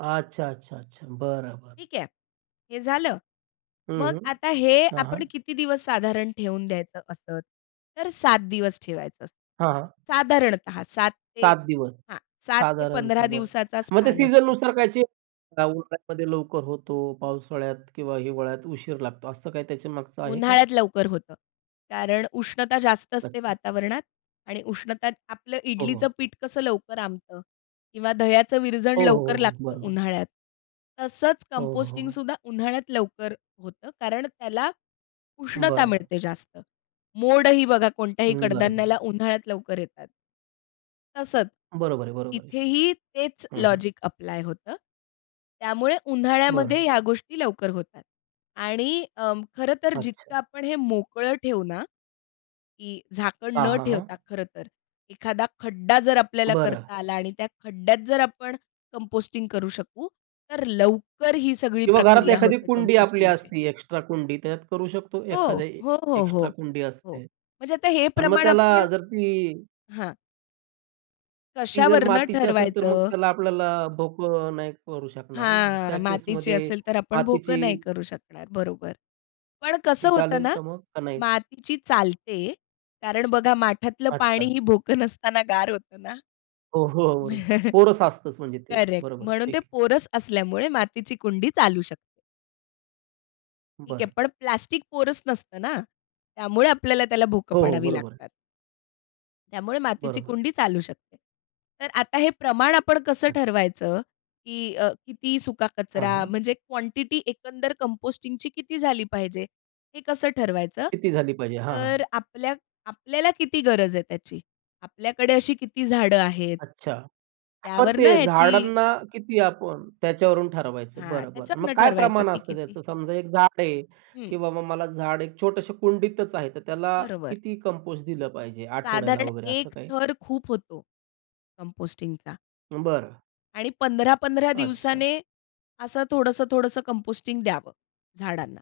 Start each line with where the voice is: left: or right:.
right: अच्छा, अच्छा, अच्छा! बरं, बरं.
left: ठीक आहे, हे झालं.
right: हं,
left: मग
right: हं,
left: आता हे
right: हां, हां.
left: आपण किती दिवस साधारण ठेवून द्यायचं असंच? तर 7 दिवस ठेवायचं असतं.
right: हां, हां.
left: साधारणतः 7 ते
right: 7 दिवस
left: हां, 7-15
right: साधारणतः बरं.
left: दिवसाचा
right: मग ते
left: स्पॅन असतो.
right: सीझननुसार काय चेंज उन्हाळ्यामध्ये लवकर होतो, पावसाळ्यात किंवा हिवाळ्यात उशीर लागतो, असं काही त्याच्यामागचं आहे का?
left: उन्हाळ्यात लवकर होतं. कारण उष्णता जास्त असते
right: अच्छा.
left: वातावरणात आणि उष्णता आपलं
right: हो, हो.
left: इडलीचं पीठ कसं लवकर आंबतं किंवा दह्याचं विरजण
right: हो, हो,
left: लवकर
right: हो,
left: लागतं
right: बरोबर.
left: उन्हाळ्यात, तसंच
right: हो, हो, हो.
left: कंपोस्टिंगसुद्धा उन्हाळ्यात लवकर होतं कारण त्याला उष्णता
right: बरं.
left: मिळते जास्त. मोड ही बघा कोणत्याही
right: अं, बरं, बरं.
left: कडधान्याला उन्हाळ्यात लवकर येतात. तसंच,
right: बरोबर आहे, बरोबर आहे.
left: इथेही तेच
right: हं, हं.
left: लॉजिक ॲप्लाय होतं. त्यामुळे उन्हाळ्यामध्ये
right: बरं.
left: ह्या गोष्टी लवकर होतात आणि अं, खरं तर जितकं
right: अच्छा.
left: आपण हे मोकळं ठेवू ना, की झाकण
right: हां,
left: न
right: हां,
left: ठेवता
right: हां.
left: खरं तर, एखादा खड्डा जर आपल्याला
right: बरं.
left: करता आला आणि त्या खड्ड्यात जर आपण कंपोस्टिंग करू शकू तर लवकर ही सगळी
right: किंवा घरात
left: प्रक्रिया
right: एखादी
left: होते
right: कुंडी आपली
left: कंपोस्टिंगची.
right: असती एक्स्ट्रा कुंडी, त्याच्यात करू शकतो?
left: हो,
right: एखादी
left: हो, हो, हो,
right: एक्स्ट्रा कुंडी
left: हो,
right: असते
left: म्हणजे आता हे
right: आणि मग
left: प्रमाण
right: त्याला
left: आपण
right: जर ती
left: हां.
right: ती जर
left: कशावरुन
right: मातीची असेल, तर मग
left: ठरवायचं?
right: त्याला आपल्याला भोकं नाही करू शकणार ना, मग त्या
left: हां, मातीची
right: केसमध्ये
left: असेल तर आपण
right: मातीची
left: भोकं नाही करू शकणार बरोबर. पण
right: ती
left: कसं होतं
right: चालेल
left: ना,
right: का मग, का नाही?
left: मातीची चालते कारण बघा माठातलं
right: अच्छा.
left: पाणीही भोकं नसताना गार होतं ना.
right: हो, हो अर पोरस असतच म्हणजे ते,
left: करेक्ट,
right: बरोबर.
left: म्हणून
right: ठीक
left: ते
right: आहे.
left: पोरस असल्यामुळे मातीची कुंडी चालू शकते. ठीक आहे,
right: बरं.
left: पण प्लास्टिक पोरस नसतं ना? त्यामुळे आपल्याला त्याला भोकं
right: हो, हो,
left: पाडावी
right: बरोबर आहे.
left: लागतात. त्यामुळे मातीची
right: बरोबर.
left: कुंडी चालू शकते. तर आता हे प्रमाण आपण कसं
right: अच्छा.
left: ठरवायचं? की अ, किती सुका
right: हां,
left: कचरा?
right: हां.
left: म्हणजे क्वांटिटी एकंदर कंपोस्टिंगची किती झाली पाहिजे? हे कसं ठरवायचं?
right: किती झाली पाहिजे? हां,
left: तर
right: हां.
left: आपल्या आपल्याला किती गरज आहे त्याची? आपल्याकडे अशी किती झाडं आहेत?
right: अच्छा! मग
left: त्यावरनं
right: ते
left: ह्याची
right: झाडांना किती आपण त्याच्यावरून ठरवायचं
left: हां,
right: बरं, बरं. मग
left: त्याच्यावरनं
right: काय
left: ठरवायचं
right: प्रमाण
left: की
right: असतं
left: किती
right: त्याचं? समजा एक झाड आहे,
left: हं.
right: की बाबा मला झाड एक छोटसं कुंडीतच आहे. तर त्याला
left: बरोबर.
right: किती कंपोस्ट दिलं पाहिजे आठवड्याला
left: साधारण
right: वगैरे असं
left: 1
right: काही?
left: थर खूप होतो कंपोस्टिंगचा.
right: बरं.
left: आणि 15-15
right: अच्छा.
left: दिवसाने असं थोडंसं, थोडंसं कंपोस्टिंग द्यावं झाडांना.